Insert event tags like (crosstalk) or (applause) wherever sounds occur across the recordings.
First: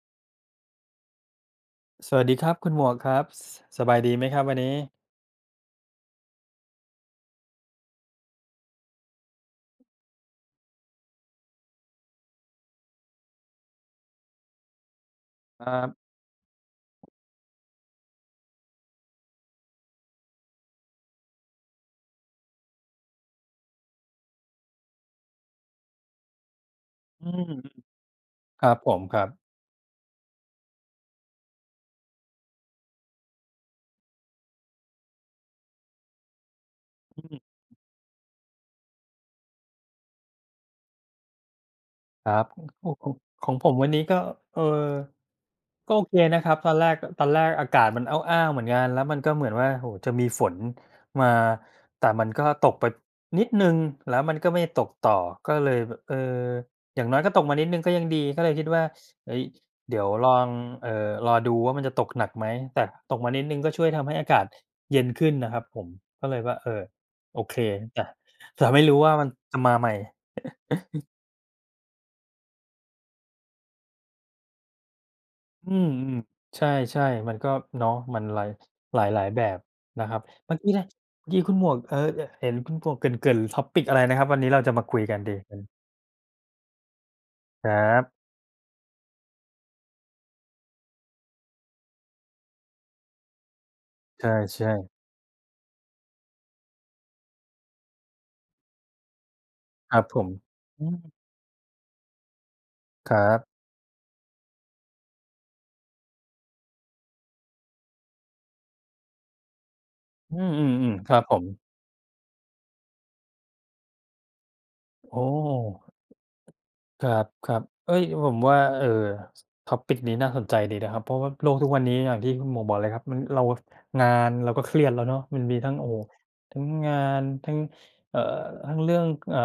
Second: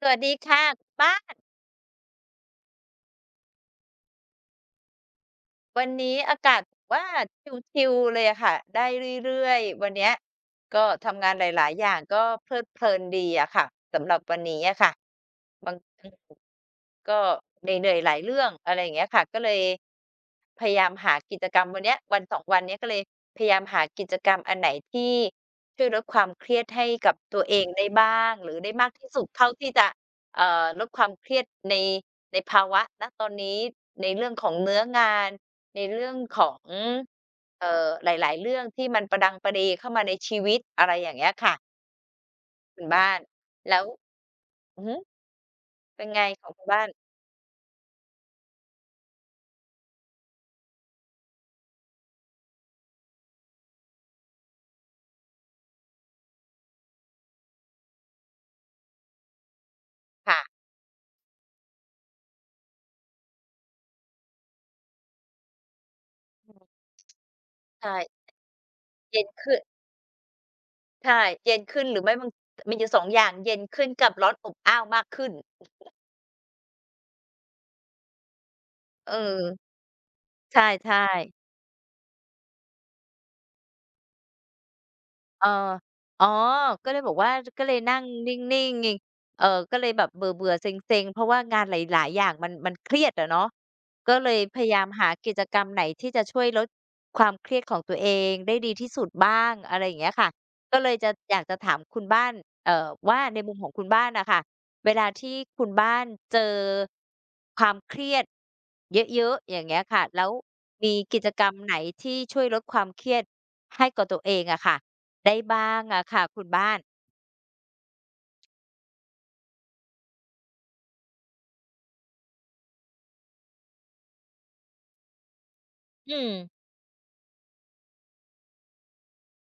สวัสดีค่ะบ้าน สวัสดีครับคุณหมวกครับสสบายดีไหมครับวันนี้วันนี้อากาศว่าชิลๆเลยอะค่ะได้เรื่อยๆวันเนี้ยก็ทำงานหลายๆอย่างก็เพลิดเพลินดีอะค่ะสำหรับวันนี้อะค่ะคบางรับก็เหนื่อยๆหลายเรื่องอะไรอย่างเงี้ยค่ะก็เลยพยายามหากิจกรรมวันเนี้ยวันสอ2วันเนี้ยก็เลยพยายามหากิจกรรมอันไหนที่ช่วยลดความเครียดให้กับอืตัวเองมได้บ้างหรือคได้รับมาผกมที่คสุรัดบเท่าที่จะเอ่อลดความเครียดในในภาวะณตอนนี้ในเรื่องของเนื้องาน ในเรื่องของอืม เอ่อหลายๆเรื่องที่มันประดังประเดเข้ามาในชีวิตอะไรอย่างเงี้ยค่ะครับคุณโอ้ขอบ้างน ของผมแล้ววันนี้ก็เอออือฮึก็โอเป็นเคไงขนะคองรับคุณตอนบ้าแรนกตอนแรกอากาศมันอ้าวๆเหมือนกันแล้วมันก็เหมือนว่าโอ้โฮจะมีฝนมาแต่มันก็ตกไปนิดหนึ่งแล้วมันก็ไม่ตกต่อก็เลยแบบเอออย่างน้อยก็ตกมานิดหนึ่งก็ยังดีก็เลยคิดว่าเฮ้ยเดี๋ยวลองค่ะเอ่อรอดูว่ามันจะตกหนักไหมแต่ตกมานิดหนึ่งก็ช่วยทำให้อากาศเย็นขึ้นนะครับผมก็เลยว่าเออโอเคแต่ใช่แต่ไม่รู้ว่าเย็มันนขึ้จะนมาใหม่ ใช่เย็นขึ้นหรือไม่บางมีอยู่สองอย่างเย็นขึ้นกับร้อนอบอ้าวมากขึ้นอืมอืมใช่ๆมันก็เนาะมันหลายหลเออายๆแบบนะครับเมื่ใชอกี้นะ่เมื่อกี้ๆ คุณหมวกเห็นคุณหมวกเกริ่นๆ t o p i กอะไรนะครับวันนี้เราจะมาคุยกันดีเออกันอ๋อก็เลยบอกว่าก็คเลยรันั่งบนิ่งๆเองเอ่อก็เลยแบบเบื่อๆเซ็งๆเพราะว่างานหลายๆอย่างมันเครียดอะเนาะก็เลยพยาใช่ยามหากิจกรรมไหนที่จะช่วยลดความเครียดของตัวเองได้ดีที่สุดบ้างอะไรอๆคย่างรับเงี้ยผมค่ะก็อืเลยมจะอยากจะถามคุณบ้านคว่ารัในมุมบของคุณบ้านน่ะค่ะเวลาที่คุณบ้านเจอความเครียดเยอะๆอย่างเงี้ยค่ะแล้วอืมอืมีๆครักิบจผกมรรมไหนที่ช่วยลดความเครียดให้กับตัวเองอะค่ะ โอ้ ได้บ้างอะค่ะคุณบ้านครับครับเอ้ยผมว่าเออท็ o ปิกนี้น่าสนใจดีนะครับเพราะว่าโลกทุกวันนี้อย่างที่คุณหมวกบอกเลยครับมันเรางานเราก็เครียดแล้วเนาะมันมีทั้งโอ้โหอืม ทั้งงานทั้งเอ่อทั้งเรื่องเอ่อ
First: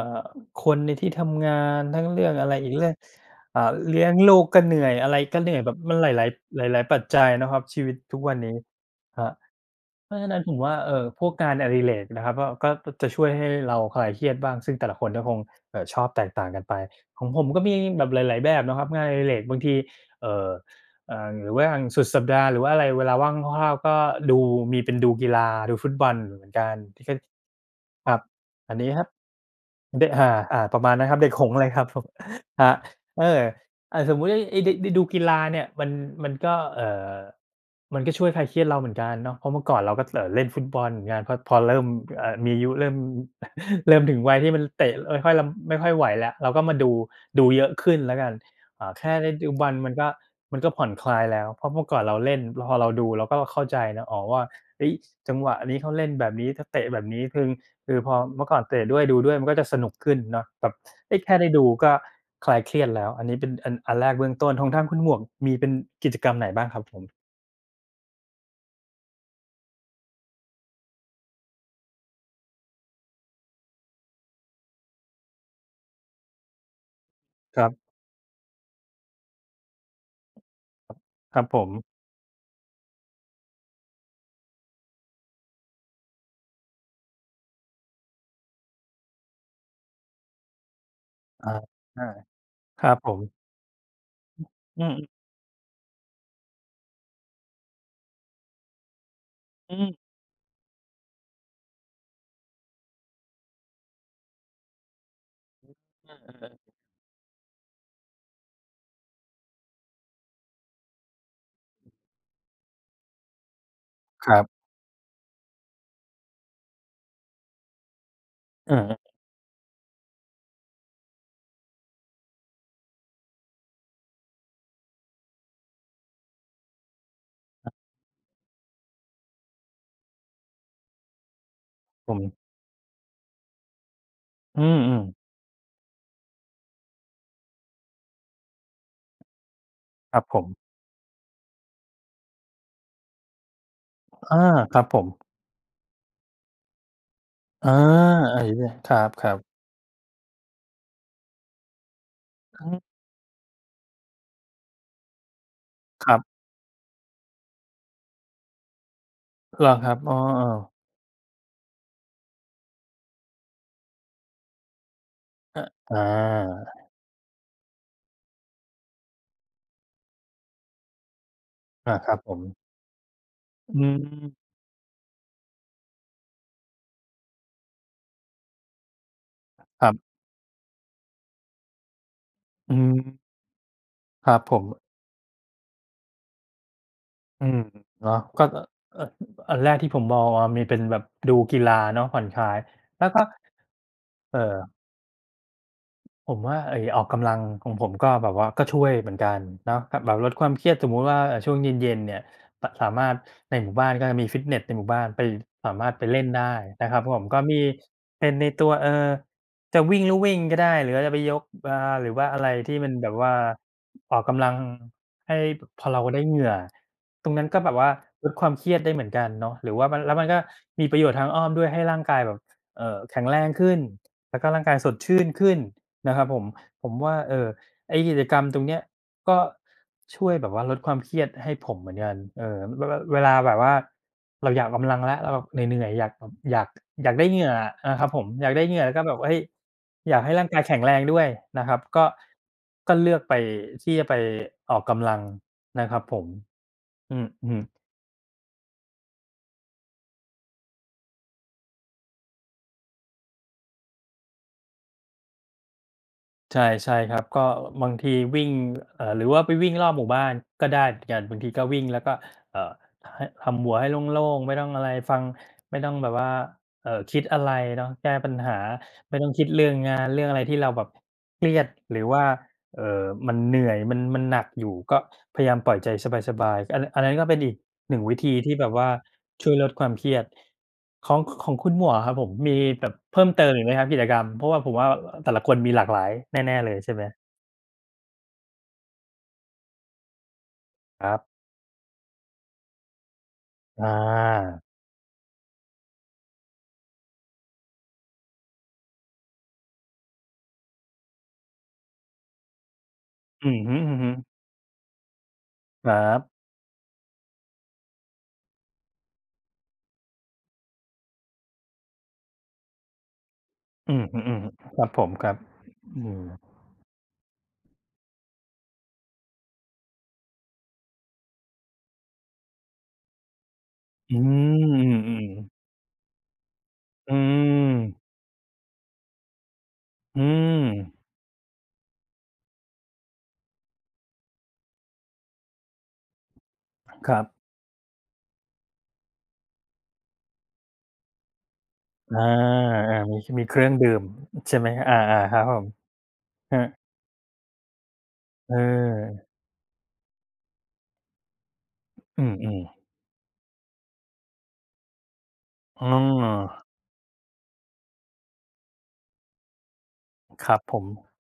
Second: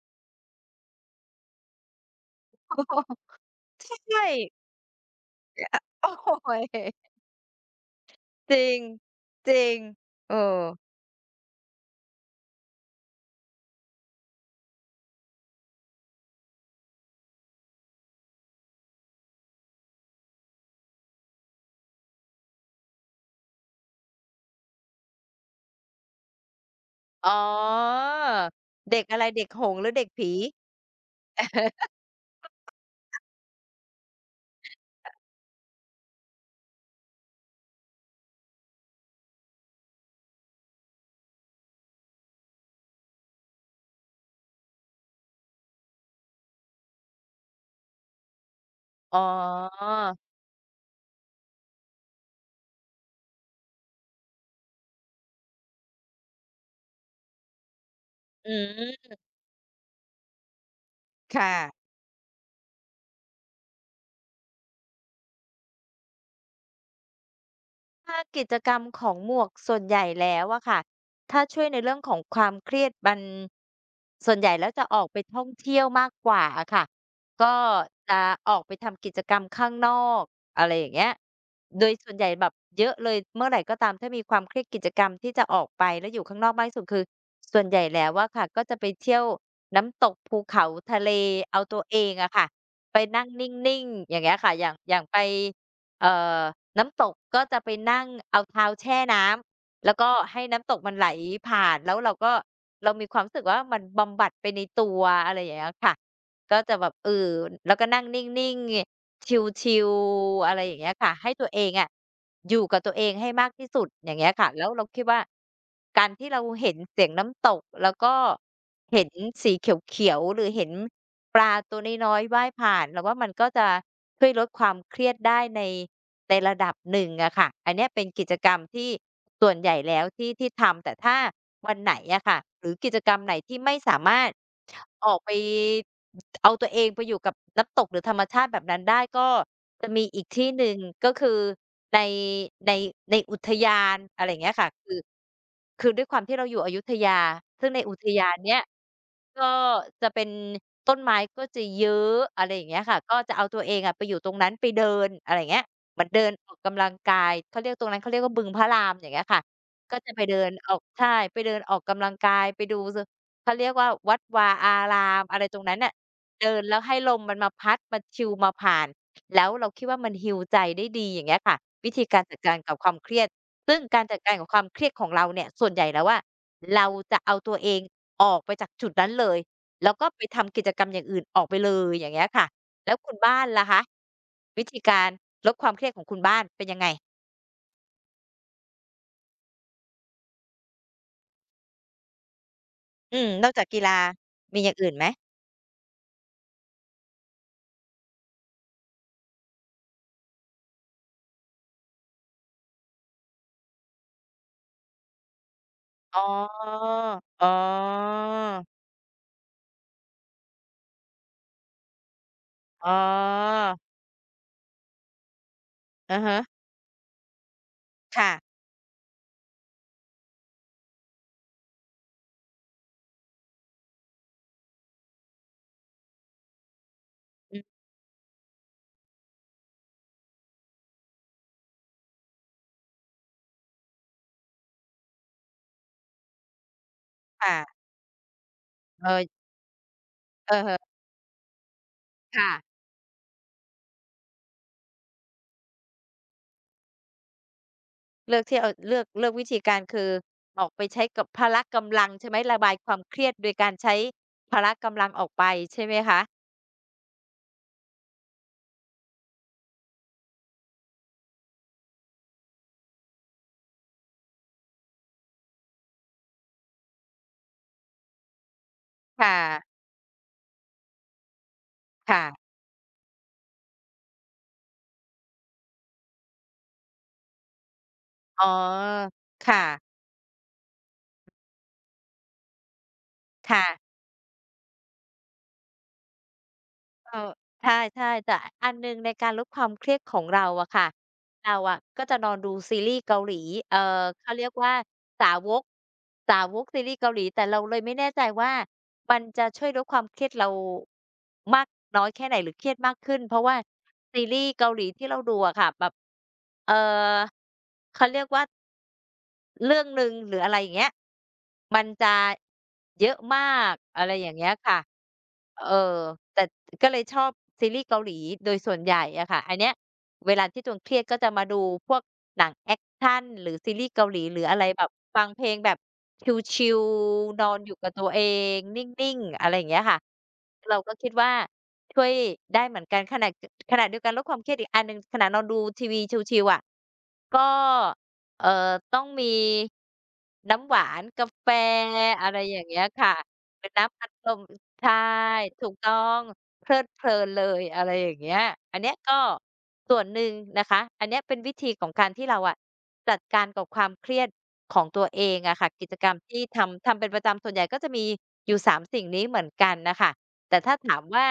คนในที่ทำงานทั้งเรื่องอะไร (laughs) อีกโอ้เรื่องโฮอ่าเลี้ยงใช่ลูกก็เหนื่อยอะไรก็เหนื่อยแบบมันหโอ้ลาโฮยๆหลายๆปัจจัยนะครับชีวิตทุกวันนี้จริงฮะจริงเพราะฉะเอนั้นผมอว่าเออพวกงานอดิเรกนะครับก็จะช่วยให้เราคลายเครียดบ้างซึ่งแต่ละคนก็คงชอบแตกต่างกันไป ของผมก็มีแบบหลายๆแบบเนาะครับงานอดิเรกบางทีเอ่ออ่าหรือว่าอย่างสุดสัปดาห์หรือว่าอะไรเวลาว่างคร่าวๆก็ดูมีเป็นดูกีฬาดูฟุตบอลอยู่เหมือนกันที่ก็อ๋อ ครับอันนี้เด็กถ้า อะไรเด็กหงส์หรือเด็กเดะอาผี อาประมาณนั้นครับเด็กหงส์เลยครับผม (laughs) ครับเอออาสมมุติไอ้ไอ้ดได้ดูกีฬาเนี่ยมันมันก็เอ่อมันก็ช่วยคลายเครียดเราเหมือนกันเนาะเพราะเมื่อก่อนเราก็เล่นฟุตบอลเหมือนกันพอพอเริ่มมีอายุเริ่ม (laughs) เริ่มถึงวัยที่มันเตะไม่ค่อยลำไม่ค่อยไหวแล้วเราก็มาดูดูเยอะขึ้นแล้วกันอ่าแค่อ๋ได้ดูบอลมัอนก็มันก็ผ่อนคลายแล้วเพราะเมื่อก่อนเราเล่นพอเราดูเราก็เข้าใจนะอ๋อว่าเฮ้ยจังหวะนี้เขาเล่นแบบนี้ถ้าเตะแบบนี้ถึง คือพอเมื่อือก่อนเตะด้วยมดูด้วยมันก็จะสนุกขึ้นเนาะแบบเอ้ยแค่ได้ค่ะ ดูก็คลายเครียดแล้วอันนี้เป็นอันอันแรกเบื้องต้นของทางคุณหมวกมีเป็นกิจกรรมไหนบ้างครับผมถ้ากิจกรรมของหมวกส่วนใหญ่แล้วอะค่ะถ้าช่วยในเรื่องของความเครียดมันส่วนใหญ่แล้วจะออกไปท่องเที่ยวมากกว่าอะค่ะก็ครับจะออกไปทำกิจกรรมข้างนอกอะไรอย่างเงี้ยครับผมโดยส่วนใหญ่แบบเยอะเลยเมื่อไหร่ก็ตามถ้ามีความเครียดกิจกรรมที่จะออกไปแล้วอยู่ข้างนอกมากที่สุดคือส่วนใหญ่แล้วอะค่ะก็จะไปเที่ยวน้ำตกภูเขาทะเลอาเอาตัวเออางอะค่ะครัไปบผนั่งมนิ่งๆอย่างเงี้ยค่ะอย่างอือย่างไป มเอ่อน้ำตกก็จะไปนั่งเอาเท้าแช่น้อืำแล้วก็มให้น้ำตกมันไหลผ่านแล้วเราก็เรามีความรู้สึกว่ามันบำบัดไปในตัวอะไรอย่างเงี้ยค่ะอืมก็จะแบบเออแล้วก็นั่งนิ่งๆชิลๆอะไรอย่างเงี้ยค่ะให้ตัวเองอะอยู่กับตัวเองให้มากที่สุดอย่างเงี้คยรัค่ะบแล้วเราคิดว่าการที่เราเห็นเสียงน้ำตกแล้วก็เห็นเออสีเขียวๆหรือเห็น ปลาตัวน้อยๆว่ายผ่านเราว่ามันก็จะช่วยลดความเครียดได้ในระดับหนึ่งอะค่ะอันเนี้ยเป็นกิจกรรมที่ส่วนใหญ่แล้วที่ที่ทำแต่ถ้าวันไหนผมอะค่ะหรือกิจกรรมไหนที่ไม่สามารถอืออกมไปเอาตัวเองไปอยู่กับน้ำตกหรือธรรมชาติแบบนั้นได้ก็ จะมีๆคอีรับกผที่มหนึ่งก็คือในในในอุทยานอะไรอย่างอาเงี้ยค่ะครับคือผมคือด้วยความที่เราอยู่อยุธยาซึ่อางในอุทยานไอ้เนี้ยเนี่ยครับก็ๆจะเป็นต้นไม้ก็จะเยอะอะไรอย่างอืเงี้ยมค่ะก็จะเอาตัวเองอะไปอยู่ตรงนั้นไปเดินอะไรอย่างเงี้ยเหมือคนรัเดินบออกกำลังกายเขาเรียกตรงนั้นเขาเรียกว่าบึงพระรามอย่างเงี้ยค่ะเหรอครัก็บจะอ้อไปเดินออกๆใช่ไปเดินออกกำลังกายไปดูสเขาเรียกว่าวัดวาอารามอะไรตอรงนั้นน่ะอาเดินแล้วให้ลมมันมาพัดมาชิลมาผ่าน แล้วเราคิดว่ามัน heal ใจได้ดีอย่างเงี้ยค่ะวิอาธีครักาบรผจัดมการกับความเครียดซึ่งอืการจัดการกับมความเครียดของเราเนี่ยส่วนใหญ่แล้วอะเราจะเอาตัวเองออกไปจากจุดนั้นเลยคแล้รัวก็บไปทำกิจกรรมอย่างอื่นออกไปเลยอย่างเงี้ยค่ะอืแล้วคุณบ้ามนล่ะคะครับผวิม ธีการลดความเครียดของคุณบ้านเป็นยังไงอืมเนาะก็เอ่ออันแรกที่ผมมองอามีเป็นแบบดูกีฬาเนาะผ่อนคลายแล้วอืก็มนอกจากกีฬาเอ่อ มีอย่างอื่นไหมผมว่าไอ้ออกกำลังของผมก็แบบว่าก็ช่วยเหมือนกันเนาะครับแบบลดความเครียดสมมุติว่าช่วงเย็นๆเนี่ยปะสามารถในหมู่บ้านก็จะมีฟิตเนสในหมู่บ้านไปสามารถไปอ๋อเล่นได้นะครับผมก็อ๋อมีเป็นในตัวเออจะวิ่งลู่วิ่งก็ได้หรือว่าจะไปยกอ่าหรือว่าอะไรที่อ๋มัอนแบบว่าออกกำลังให้พอเราอะได้เหฮะงื่อตรงนั้นก็แบบว่าลค่ะดความเครียดได้เหมือนกันเนาะหรือว่ามันแล้วมันก็มีประโยชน์ทางอ้อมด้วยให้ร่างกายแบบเออแข็งแรงขึ้นแล้วก็ร่างกายสดชื่นขึ้น นะครับผมผมว่าเอออืมไอ้กิจกรรมตรงเนี้ยก็ช่วยแบบว่าลดความเครียดให้ผมเหมือนกันเออเวลาเวลาแบบว่าเราอยากออกกำลังแล้วเราแบบเหนื่อยๆอยากแบบอยากได้เหงื่ออะค่ะนะครับผมอยากได้เหงื่อแล้วก็เอแบบเฮ้ยออยากให้ร่างกาอะยฮะแข็งแรงด้วยนะครับก็ค่ะ ก็เลือกไปที่จะไปออกกำลังนะครับผมอือฮึ เลือกที่เอาเลือกวิธีการคือออกไปใช้กับพละกำลังใช่ไหมระบายความเครียดโดยการใช้พละกำลังออกไปใช่ไหมคะ ใช่ใช่ครับก็บางทีวิ่งหรือว่าไปวิ่งรอบหมู่บ้านก็ได้เหมือนกันบางทีก็วิ่งแล้วก็เอ่อให้ทำหัวให้โล่งๆไม่ต้องอะไรฟังไม่ต้องแบบว่าคิดอะไรเนาะแก้ปัญหาไม่ต้องค่ะ คิดเรื่องงานเรื่องอะไรที่เราแบบเครียดหรือว่าค่ะ เอ่อมันเหนื่อยมันมันหนักอยู่ก็พยายามปล่อยใจสบายๆอันอันนั้นก็เป็นอีก หนึ่งวิธีอ๋อ ที่แบบว่าช่วยลดควาค่ะ มเครียดของของคุณหมวกอะครับผมมีแบบเพิ่มเติมอีค่ะ กไหมครับกิจกรรมเพราะว่าผมว่าอแต่ละคนมีหลากหลายแน่ๆเลยใช่ไหมเออใช่ๆแต่อันหนึ่งในการลดความเครียดของเราอะค่ะครับเราอะก็จะนอนดูซีรีส์เกาหลีเอ่ออาเขาเรียกว่าสาวกสาวกซีรีส์เกาหลีแต่เราเลยไม่แน่ใจว่ามันจะช่วยลดความเครียดเรามากน้อยแค่ไหนหรือเครียดมากขึ้นเพราะอืว่าอฮึซีๆรีส์เกาหลีที่เราดูอะค่ะแบคบรับเอ่อเขาเรียกว่า เรื่องหนึ่งหรืออะไรอย่างเงี้ยมันจะเยอะมากอือะอไรฮึอย่างเงี้ยๆค่ะครับผมครับเอออืมแต่ก็เลยชอบซีรีส์เกาหลีโดยส่วนใหญ่อะค่ะอันเนี้ยเวลาที่ตัวเองเครียดก็จะมาดูพวกหนังแอกชันหรือซีรีส์เกาหอืลีหรืออะไรแบบมอืฟัมงเพลๆงแบบชิลอืๆนอนอมยู่กับตัวเองนิ่งๆอะไรอย่างเงี้ยค่ะอืมเราก็คิดว่าช่วยได้เหมือนกันขณะเดียวกันลดความเครียดอีกอันหนึ่งขณะเราดูทีวีชิลๆอะครับก็ เอ่อต้องมีน้ำหวานกาแฟอาอะไรอย่างเงี้ยอาค่ะมีมีเคหรืรื่อองดื่น้ำมอัดลมใช่ไหมใช่อาๆครับผถูมกต้องครัเพบลิดเพลินเลยอะไรอย่างเงี้ยเอันเนี้ยก็ออส่วนหนึ่งนะคะอันเนี้ยเป็นวิธีของการอืที่เราอะมจัดการกับความเครียดของตัวเองอะค่ะๆอ๋กิจกรรมที่อทำทำเป็นประจำส่วนใหญ่ก็จะมีอยู่3สิ่งนี้เหมือนกันน่ะค่ะครัแต่บถ้าผมถามว่า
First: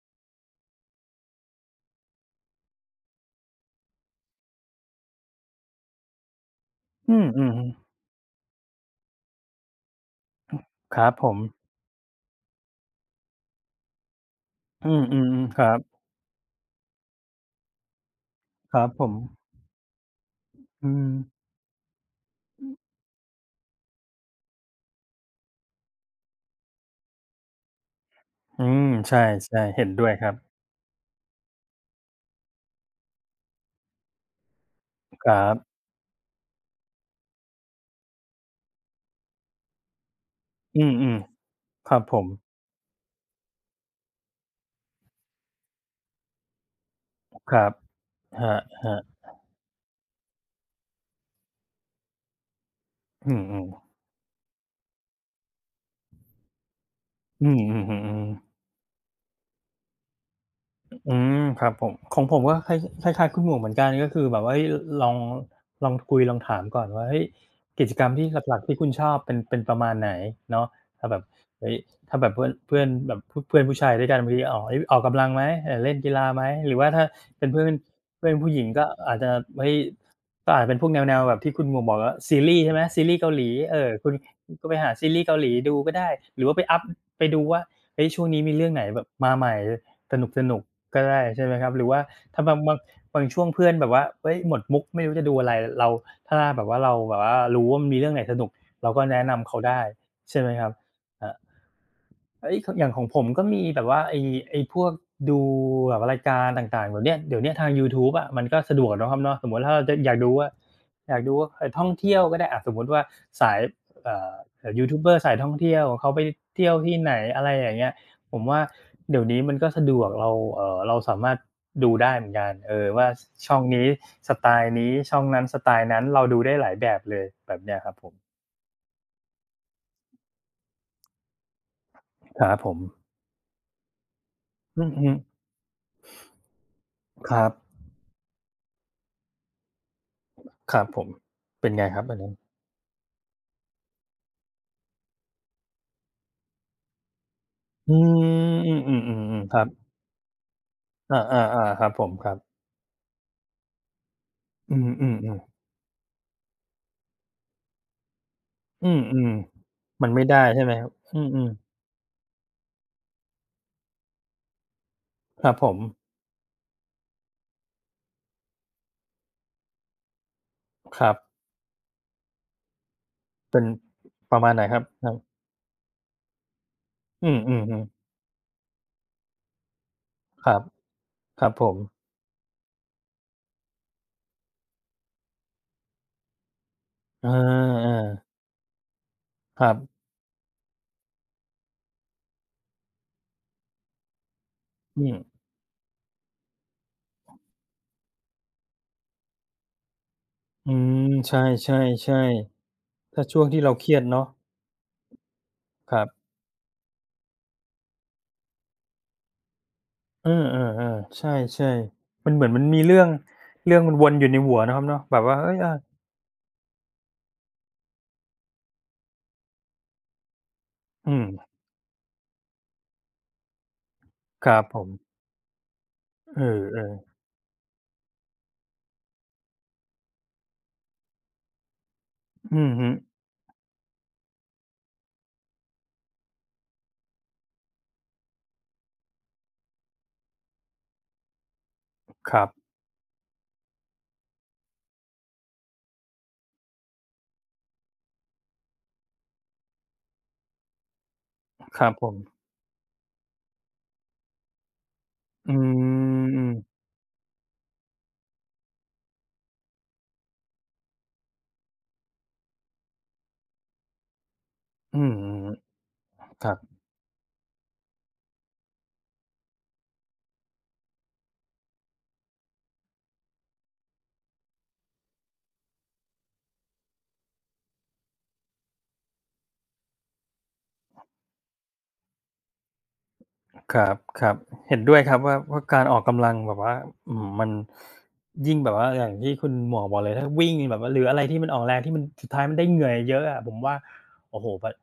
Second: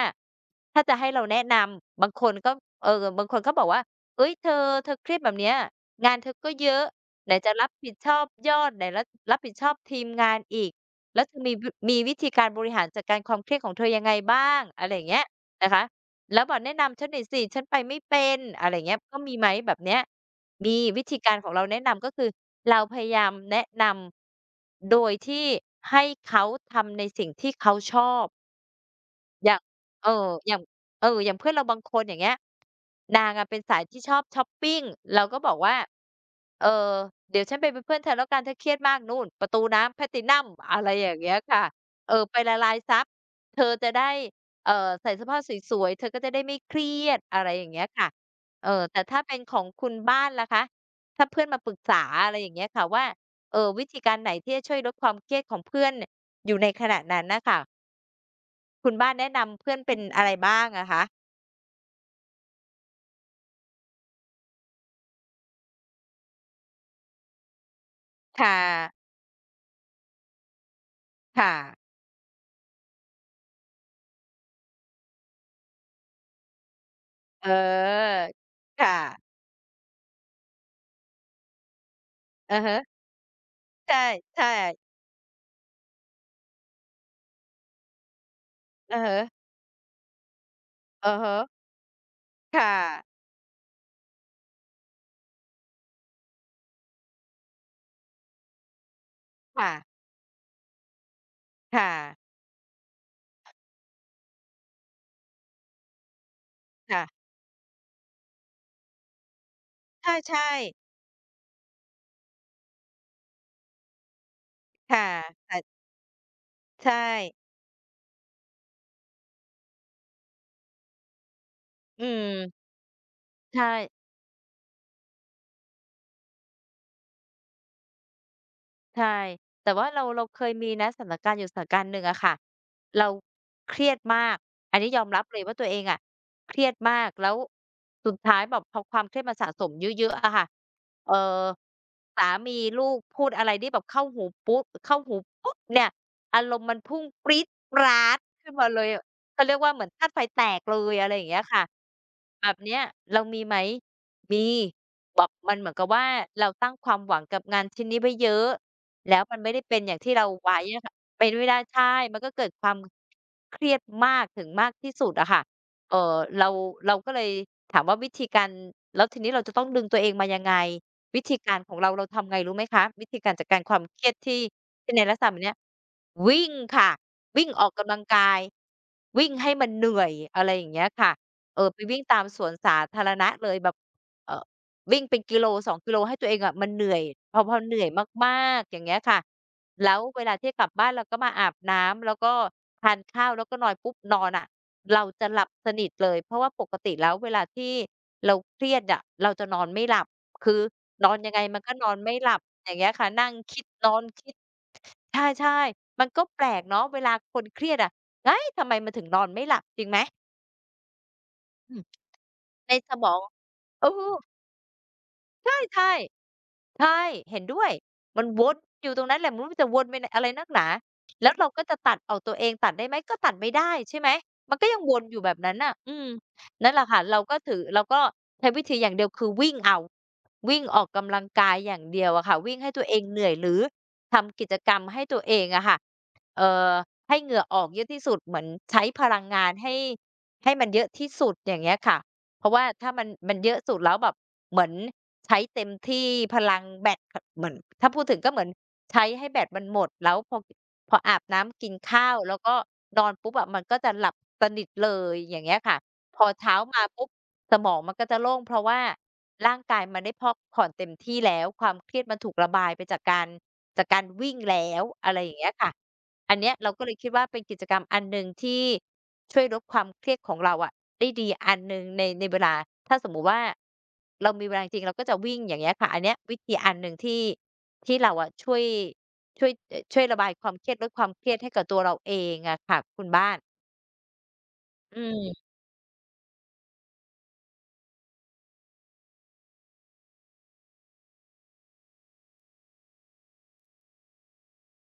ถ้าจะให้เราแนะนำบางคนก็บางคนก็บอกว่าเฮ้ยเธอเครียดแบบเนี้ยงานเธอก็เยอะ อืมไหนจะรับผิดชอบยอดไหนรับผิดชอบทีมงานอีกๆครับแล้วผจะม มีวิธีการบริหารจัดการความเครียดของเธอยังไงบ้างอะอืไรอมย่างอืเงี้ยมอืมครันะบคะแล้วบอกแนะนำฉันหน่อยสิฉันไปไม่เป็นอะไรคอรัย่างบเงี้ยผมก็มีไหมแบบเนี้ยมีอืวิมธีการของเราแนะนำก็คือเราพยายามแนะนำโดยที่ให้เขาทำในสิ่งที่เขาชอบ อืมใช่อย่างๆเห็นด้เออวยครับอย่างอย่างเพื่อนเราบางคนอย่างเงี้ยนางอะเป็นสายที่ชอบช็อปปิงเราคก็รับอบกว่าเออเดี๋ยวฉันไปเป็นเพื่อนเธอแล้วกันเธอเครียดมากนู่นประตูน้ำแพลทินัมอะอืไรอย่ามงเงี้ยค่ะๆครับเอผอมไปละลายทรัพย์เธอจะได้เอ่อใส่เสื้อผ้าสวยๆเธอก็จะได้ไม่เครียดอะไรคอรัย่างบเงี้ยค่ะครับเออครัแต่ถ้าบเป็นของคุณบ้านล่ะคะถ้าเพื่อนมาปรึกษาอะไรอย่างเงี้ยค่ะว่าอืเออวิมธีการไหนที่จะช่วยลดความเครียดของเพื่อนอยู่ในขณะนั้นน่ะๆอืค่ะ มอืออืม คุณบ้านแนะนำเพื่อนเป็นอะไรบ้างอะคะอืมครับผมของผมก็คล้ายคล้ายๆคุณหมวกเหมือนกันก็คือแบบว่าเฮ้ยลองลองคุยลองถามก่อนว่าเฮ้ยกิจกรรมที่หค่ะลักๆที่คุณชอบเป็นเป็นประมาณไหนเนาะถ้าแบบค่ะเฮ้ยถ้าแบบเพื่อนเพื่อนแบบพเพื่อนผู้ชายด้วยกันบางทีอ๋อเฮ้ยออกกำลังไหมเล่นกีฬาไหมหรือว่าถ้าเป็เอนเพื่อนอเพื่อนผู้หญิงคก็อาจจะ่ะเฮ้ยก็อาจจะเป็นพวกแนวๆแบบที่คุณหมวกบอกว่าซีรีอะส์ใช่ฮะไหมซีรีส์เกาหลีใช่คุณใช่ก็ไปหาซีรีส์เกาหลีดูก็ได้หรือว่าไปอัปไปดูว่าเฮ้ยช่วงนี้มีเรื่องไหนอะแบบฮะมาใหม่สนุกๆ ก็อะได้ฮะใช่ไหมครับหรือว่าถ้าบางค่ะบางบางช่วงเพื่อนแบบว่าเฮ้ยหมดมุกไม่รู้จะดูอะไรเราถ้าแบบว่าเราแบบว่ารู้ว่ามันมีเรื่องไหนสนุกเราก็แนะนำเขาค่ะได้ใช่ไหมครับอา ค่ะเอ้ยขอย่างของผมก็มีแบบว่าไอ้ไอ้พวกดูแบบรายการต่างๆแบบเนี้ยคเดี๋ยวเนี้ยทางยูทูบอะมันก็สะดวกเนาะครับเนาะสมมุติถ้าเราจะอ่ะยากดูว่าใช่ๆอยากดูว่าท่องเที่ยวก็ได้อะสมมุติว่าสายเอ่อยูทูบค่ะเบอร์สายท่อแต่งเที่ยวเขาไปเที่ยวที่ใช่ไหนอะไรอย่างเงี้ยผมว่าเดี๋ยวนี้มันก็สะดวกเราเราสามารถดูอืได้เหมือนกันมเออว่าชช่องใช่ นี้สไตล์นี้ช่องนั้นสไตล์นั้นเราดูได้หลายแบบเลยแบบเนี้ยครับผมใช่แต่ว่าเราเคยมีนะสถานการณ์อยู่สถานการณ์หนึ่งอะค่ะ ครับผมเราเครียดมากอันอืนี้อยอมฮึรับเลยว่าตัวเองอะเครียดมากแล้ควรับสุดท้ายแบบพอความเครียดมันสะสมเยอะๆอะค่ะครับผมเอ่อเป็นไงครับอันสานี้ มีลูกพูดอะไรที่แบบเข้าหูปุ๊บเข้าหูปุ๊บเนี่ยอารมณ์มันพุ่งปรี๊ดปอืร้าดขึ้มนมาอืเลยอะมเขาๆๆๆเรีคยกรับว่าเหมือนธาตุไฟแตกเลยอะไรออย่างเงี้ยค่ะาๆๆครับผมครับแบบเนี้ยเรามีไหมมีอืมแบบๆมันๆเหมือนกับว่าเราตั้งความหวังกับงานชิ้นนี้ไว้เยอะ อืแล้วมมันไม่ได้เป็นอย่างๆมัที่นไม่เราได้ไว้ใช่ไหมอะครับค่ะเป็นอืไม่มได้ใช่มันก็เกิดความเครียดมากถึงมากที่สุดอะค่ะๆครับผมเอ่อเราเราก็เลยถามว่าวิธีการแล้วทีนี้เราจะต้องดึงตัวเองมายังไงครับวิธีการของเราเราทำไงรู้ไหมคะวิธีการจัดกาเป็รนความเครียดปที่ระมาณไหนครับที่ในคลัรับกษณะแบบเนี้ยวิ่งค่ะอืวิ่งอมอกกำลังๆๆกายวิ่งให้มันเหนื่อยอะคไรรัอบย่างเงี้ยค่ะครับเออผมไปวิ่งตามสวนสาธารณะเลยแบบเอ่อ วิ่งเป็นกิโลสองกิโลให้ตัวเองอะมันเหนื่อยอาพอเหนื่อยมาๆกๆอย่างเงี้ยค่ะครัแล้วบเวลาที่กลับบ้านเราก็มาอาบน้ำแล้วก็ทานข้าวแล้วก็นอนปุ๊บนอนอะอืเราจะหลัมบสนิทเลยเพราะว่าปกติแล้วเวลาที่เราเครียดอะเราจะนอนไม่หลับคืออืนมอนยัใชงไงมันก็นอนไม่่หลับๆอย่างเงี้ยค่ะๆถ้านั่งช่วงคิที่ดเราเคนอรียดนเนาะคิดใช่คๆรัมันบก็แปลกเนาะเวลาคนเครียดอะเฮ้ยทำไมมันถึงนอนไม่หลับจริงไหมเออๆๆใช่อืมๆมันเหมือนมันในมีสเรื่อมงองเรื่องเออ มันวนอยู่ในหัวเนาะครับเนาะแบบว่าเฮ้ใช่ยอาใช่ใช่เห็นด้วยมันวนอยู่ตรงนั้นแหละไม่รู้มันจะวนไปไหนอะไรนักหนาอืมแล้วเราก็จะตัดออกตัวเองตัดได้ไหมก็ตัดไม่ได้ใช่ไหมคมันรับก็ผยังมวนอยู่แบบนั้นน่ะอืมเนั่นแหละค่ะออเราก็ถือเราก็ใช้วิธีอย่างเดียวคือวิ่งเอาวิ่งออกกำลังกายอย่างเดียวอะค่ะๆวิ่งอืให้อตัวฮึเองเหนื่อยหรือทำกิจกรรมให้ตัวเองอะค่ะเอ่อให้เหงื่อออกเยอะที่สุดเหมือนใช้พลังงานให้มันเยอะที่สุดอย่างเงี้ยค่ะ คเพรับ ราะว่าถ้ามันเยอะสุดแล้วแบบเหมือนใช้เต็มที่พลังแบตขเหมือนถ้าพูดถึงก็เหมือนใช้ให้แบตมันหมดแล้วพออาบน้ำกินครับผข้ามวแล้วก็นอนปุ๊บอะมันก็จะหลับสนิทเลยอย่างอืเงี้ยค่ะพอมอืเช้ามาอปุ๊บสมองมันก็จะโล่งเพราะว่าร่างกายมันได้พักผ่อนเต็มที่แล้วความเครียดมันถูกระบายไปจากการวิ่งแล้วอือะมไรอย่างเงี้ยค่ะอันคเนี้รัยบ เราก็เลยคิดว่าเป็นกิจกรรมอันหนึ่งที่ ช่วยลดความเครียดของเราอะได้ดีอันหนึ่งในเวลาถ้าสมมุติว่าเรามีเวลาจริงๆเราก็จะวิ่งอย่างเงี้ยค่ะอันเนี้ยวิธีอันหนึ่งที่เราอะช่วยช่วยระบายความเครียดลดความเครียดให้กับตัวเราเองอะค่ะคุณบ้านครับครับเห็นด้อืวยครับว่ามว่าการออกกำลังแบบว่าอืมมันยิ่งแบบว่าอย่างที่คุณหมวกบอกเลยถ้าวิ่งแบบว่าหรืออะไรที่มันออกแรงที่มันสุดท้ายมันได้เหงื่อเยอะอะผมว่าโอ้โหแบบ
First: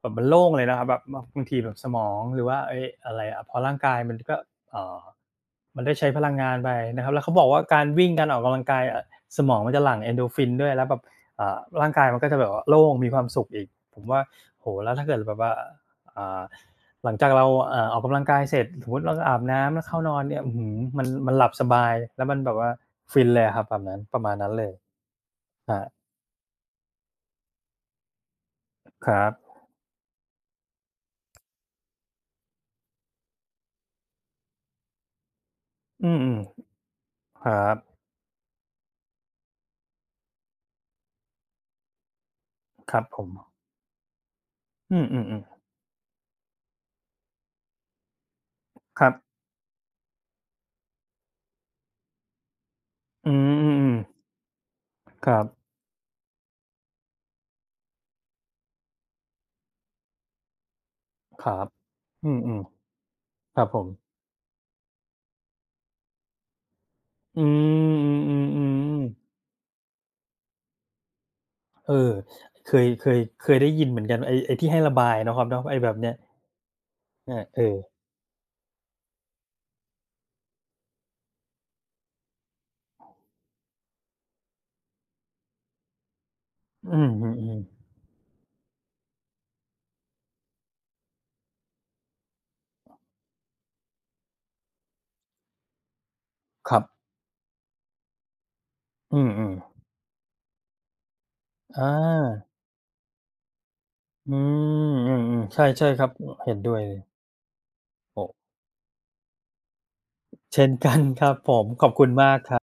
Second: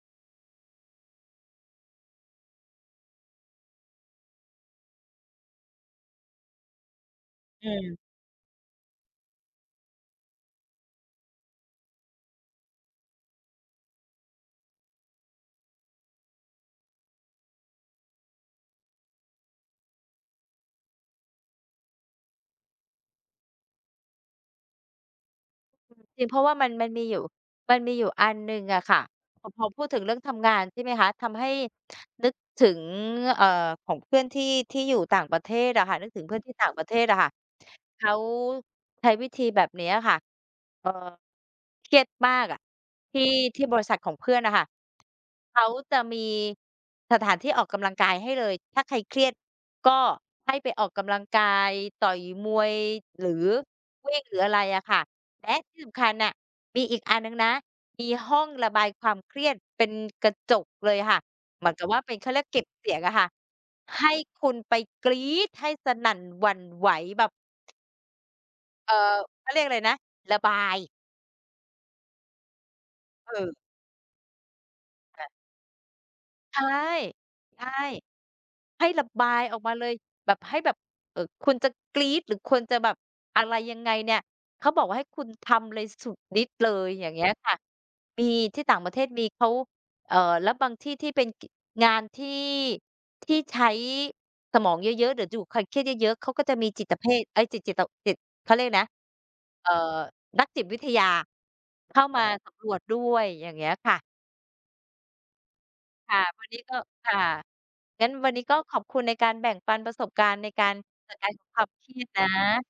แบบมันโล่งเลยนะครับแบบบางทีแบบสมองหรือว่าเอยอะไรอะพอร่างกายมันก็เออมันได้ใช้พลังงานไปนะครับแล้วเขาบอกว่าอืการม วิ่งการออกกำลังกายอะสมองมันจะหลั่ง e n นโดรฟินด้วยแล้วแบบเอ่ร่างกายมันก็จะแบบว่าโล่งมีความสุขอีกผมว่าโหแล้วถ้าเกิดแบบว่าอ่า หลังจากเราออกกำลังกายเสร็จสมมุติเราอาบน้ำแล้วเข้านอนเนี่ยอื้อฮือมันมันหลับสบายแล้วมันแบบว่าฟินเลยอะครับแบบนั้นประมาณนั้นเลยครับจริงเพราะว่ามันมีอยู่มันมีอยู่อันหนึ่งอะค่ะครับพอพูดถึงเรื่องทำงานใช่ไหมคะทำให้นึกถึงเอ่อของเพื่อนที่อยู่ต่างประเทศอะค่ะนึอืกถึงเพื่มอนที่ต่างประเทศอะค่ะๆครับเขาใช้วิธีแบบนี้อะค่ะเอ่อเครียดมากอะครับผที่มที่บริษัทของเพื่อนอะค่ะอืมๆเขาจะมีสถานที่ออกกำลังกายให้เลยถ้าใครๆครับเครียดก็ให้ไปออกกำลังกายต่อยมวยหอืรือมวิ่งๆหรืออะไรอะค่ะ ๆครับและที่สำคัญน่ะมีอีกอันหนึ่งนะมีห้องระบายความเครียดเป็นกระจกเลยค่ะครัเหบมือนกับว่าเป็นอืเขาเรียกเก็มบเสียงอะค่ะๆครับผมให้คุณไปกรี๊ดให้สนั่นหวั่นไหวแบบอืเอ่มอๆๆๆเขาเรียกอะไรนะระบายเออเคยเคยเอเคยได้อยินเหมือนกันไอ้ไอ้ที่ให้ระบายเนาะคค่ะรับเนาะไอ้แบบเนี้ยใช่อาเอใช่ อให้ระบายออกมาเลยแบบให้แบบคุณจะกรี๊ดหรือควรจะแบบอะไรยังไงเนี่ยเขาบอกว่าให้คุณทำเลยสุดฤทธิ์เลยอือย่างเงี้ยค่ะมๆๆมีที่ต่างประเทศมีเขาแล้วบางที่ที่เป็นกิงานที่ใช้สมองเยอะๆหรืออยู่กับความเครียดเยอะๆเขาก็จะมีครับจิตเภทเอ๊ยจิตเขาเรียกนะอืเอ่อมนักจิตวิทยาๆอา เข้ามาสำรวจด้วยอย่างเงี้ยค่ะ อืมอือๆใช่ๆครับค่ะวันเห็นนี้ด้ก็วยเลยค่ะงั้นโอ้วันนี้ก็ขอบคุณในการแบ่งปันประสบการณ์ในเช่กานรกันจัดคการัรบกับผความมขเคอบรียคุดณนะมากครับ